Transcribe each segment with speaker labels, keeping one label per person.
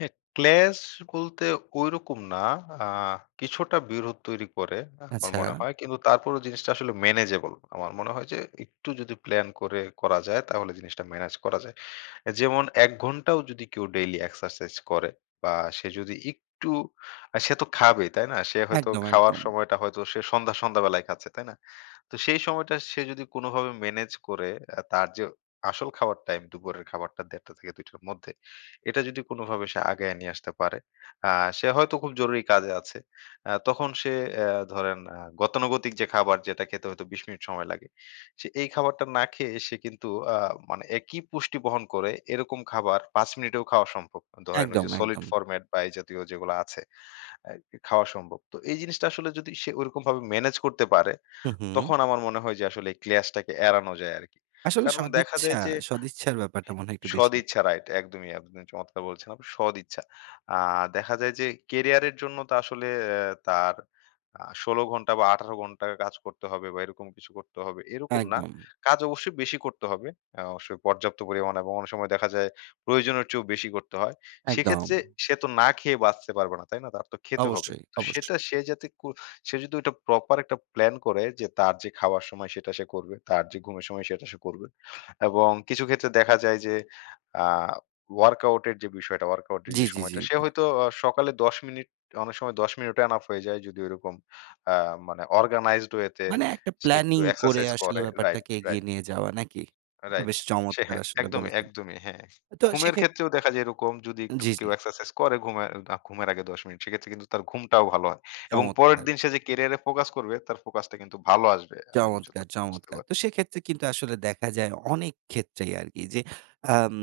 Speaker 1: হ্যাঁ। ক্লাশ বলতে ঐরকম না। আ কিছুটা বিরোধ তৈরি করে, আমার মনে
Speaker 2: আচ্ছা।
Speaker 1: হয়। কিন্তু তারপরেও জিনিসটা আসলে ম্যানেজেবল। আমার মনে হয় যে, একটু যদি প্লান করে করা যায়? তাহলে জিনিসটা মেনেজ করা যায়। যেমন ১ ঘন্টাও যদি কেউ ডেইলি এক্সারসাইজ করে বা সে যদি একটু আ সে তো খাবে, তাই না? সে হয়তো
Speaker 2: একদম,
Speaker 1: খাওয়ার
Speaker 2: একদম।
Speaker 1: সময়টা হয়তো সে সন্ধ্যা, সন্ধ্যা বেলায় খাচ্ছে। তাই না? তো সেই সময়টা সে যদি কোনভাবে মেনেজ করে, আ তার যে, আসল খাবার টাইম, দুপুরের খাবারটা ১ঃ৩০ টা থেকে 2 টার মধ্যে। এটা যদি কোনভাবে সে আগায় নিয়ে আসতে পারে, আ সে হয়তো খুব জরুরি কাজে আছে। আ তখন সে আ ধরেন আ গতানুগতিক যে, খাবার যেটা খেতে হয়তো, ২০ মিনিট সময় লাগে। সে এই খাবারটা না খেয়ে সে কিন্তু, আ মানে একই পুষ্টি বহন করে, এরকম খাবার ৫ মিনিটেও খাওয়া সম্ভব। ধরেন ঐ
Speaker 2: একদম,
Speaker 1: যে, সলিড
Speaker 2: একদম।
Speaker 1: ফরমেট বা এই জাতীয় যেগুলো আছে, আ খাওয়া সম্ভব। তো এই জিনিসটা আসলে যদি সে ওইরকম মেনেজ করতে পারে,
Speaker 2: হু, হুম।
Speaker 1: তখন আমার মনে হয় যে, আসলে ক্লাশ টাকে এড়ানো যায় আরকি।
Speaker 2: আসলে
Speaker 1: কারণ দেখা
Speaker 2: সদিচ্ছা
Speaker 1: যায় যে
Speaker 2: সদিচ্ছার ব্যাপারটা
Speaker 1: হ্যাঁ।
Speaker 2: মনে হয় একটু বেশি?
Speaker 1: সদিচ্ছা রাইট। একদমই আপনি চমৎকার বলেছেন সদিচ্ছা। আ দেখা যায় যে, ক্যারিয়ার এর জন্য তো আসলে আ তার আ ১৬ ঘন্টা বা ১৮ ঘন্টা কাজ করতে হবে, বা এরকম কিছু করতে হবে। এরকম না।
Speaker 2: একদম।
Speaker 1: কাজ অবশ্যই বেশি করতে হবে। অবশ্যই পর্যাপ্ত পরিমাণ এবং অনেক সময় দেখা যায়, প্রয়োজনের চেয়েও বেশি করতে হয়।
Speaker 2: একদম।
Speaker 1: সেক্ষেত্রে সে তো না খেয়ে বাঁচতে পারবে না। তাই না? তার তো খেতে হবে।
Speaker 2: অবশ্যই,
Speaker 1: তো
Speaker 2: অবশ্য।
Speaker 1: সেটা সে যাতে ক সে যদি ঐটা প্রপার একটা প্লান করে, যে, তার যে, খাওয়ার সময়, সেটা সে করবে। তার যে, ঘুমের সময়, সেটা সে করবে। এবং কিছু ক্ষেত্রে দেখা যায় যে, আ ওয়ার্কআউট এর যে, বিষয়টা, ওয়ার্কআউট এর
Speaker 2: জ্বী,
Speaker 1: যে,
Speaker 2: জ্বী,
Speaker 1: সময়টা,
Speaker 2: জ্বী,
Speaker 1: সে
Speaker 2: জ্বী।
Speaker 1: হয়তো অ সকালে ১০ মিনিট অনেক সময় ১০ মিনিটও এনাফ হয়ে যায়, যদি ওরকম আ মানে অর্গানাইজড ওয়ে তে
Speaker 2: মানে একটা
Speaker 1: সে একটু
Speaker 2: প্ল্যানিং করে
Speaker 1: এক্সারসাইজ
Speaker 2: আসলে
Speaker 1: করে রাইট,
Speaker 2: ব্যাপারটাকে এগিয়ে
Speaker 1: রাইট
Speaker 2: নিয়ে যাওয়া। নাকি? এটা
Speaker 1: রাইট।
Speaker 2: বেশ
Speaker 1: সে
Speaker 2: চমৎকার
Speaker 1: হ্যাঁ,
Speaker 2: আসলে
Speaker 1: একদমই,
Speaker 2: বলেছেন।
Speaker 1: একদমই। হ্যাঁ।
Speaker 2: আ তো
Speaker 1: ঘুমের
Speaker 2: সেক্ষে
Speaker 1: ক্ষেত্রেও দেখা যায়, এরকম যদি একটু
Speaker 2: জ্বী,
Speaker 1: কেউ
Speaker 2: জ্বী।
Speaker 1: এক্সারসাইজ করে, ঘুমে আ ঘুমের আগে ১০ মিনিট, সেক্ষেত্রে কিন্তু তার ঘুমটাও ভালো হয়। এবং পরের
Speaker 2: চমৎকার!
Speaker 1: দিন সে যে, ক্যারিয়ার এ ফোকাস করবে, তার ফোকাসটা কিন্তু ভালো আসবে। আমি
Speaker 2: চমৎকার,
Speaker 1: যতটুকু বুঝতে
Speaker 2: চমৎকার!
Speaker 1: পারি
Speaker 2: তো সেক্ষেত্রে কিন্তু আসলে দেখা যায় অনেক ক্ষেত্রেই আরকি যে, আম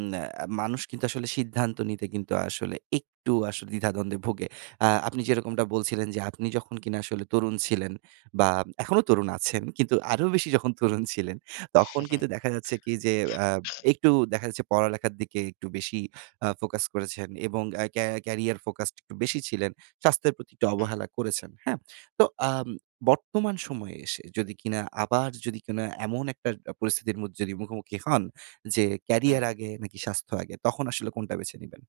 Speaker 2: আ মানুষ কিন্তু আসলে সিদ্ধান্ত নিতে কিন্তু আসলে একটু আসলে দ্বিধাদ্বন্দ্বে ভোগে। আ আপনি যেরকমটা বলছিলেন যে, আপনি যখন কিনা আসলে তরুণ ছিলেন বা এখনো তরুণ আছেন, কিন্তু আরো বেশি যখন তরুণ ছিলেন,
Speaker 1: হু,
Speaker 2: তখন
Speaker 1: হুম।
Speaker 2: কিন্তু দেখা যাচ্ছে কি? যে, আ একটু দেখা যাচ্ছে আ পড়ালেখার দিকে একটু বেশি আ ফোকাস করেছেন, এবং আ ক্যা ক্যারিয়ার ফোকাসড একটু বেশি ছিলেন। স্বাস্থ্যের প্রতি একটু
Speaker 1: হুম।
Speaker 2: অবহেলা করেছেন। হ্যাঁ? তো আম বর্তমান সময়ে এসে যদি কিনা, আবার যদি কিনা এমন একটা পরিস্থিতির মধ্যে মুখোমুখি হন যে, ক্যারিয়ার
Speaker 1: হুম।
Speaker 2: আগে, নাকি স্বাস্থ্য আগে? তখন আসলে কোনটা বেছে নিবেন?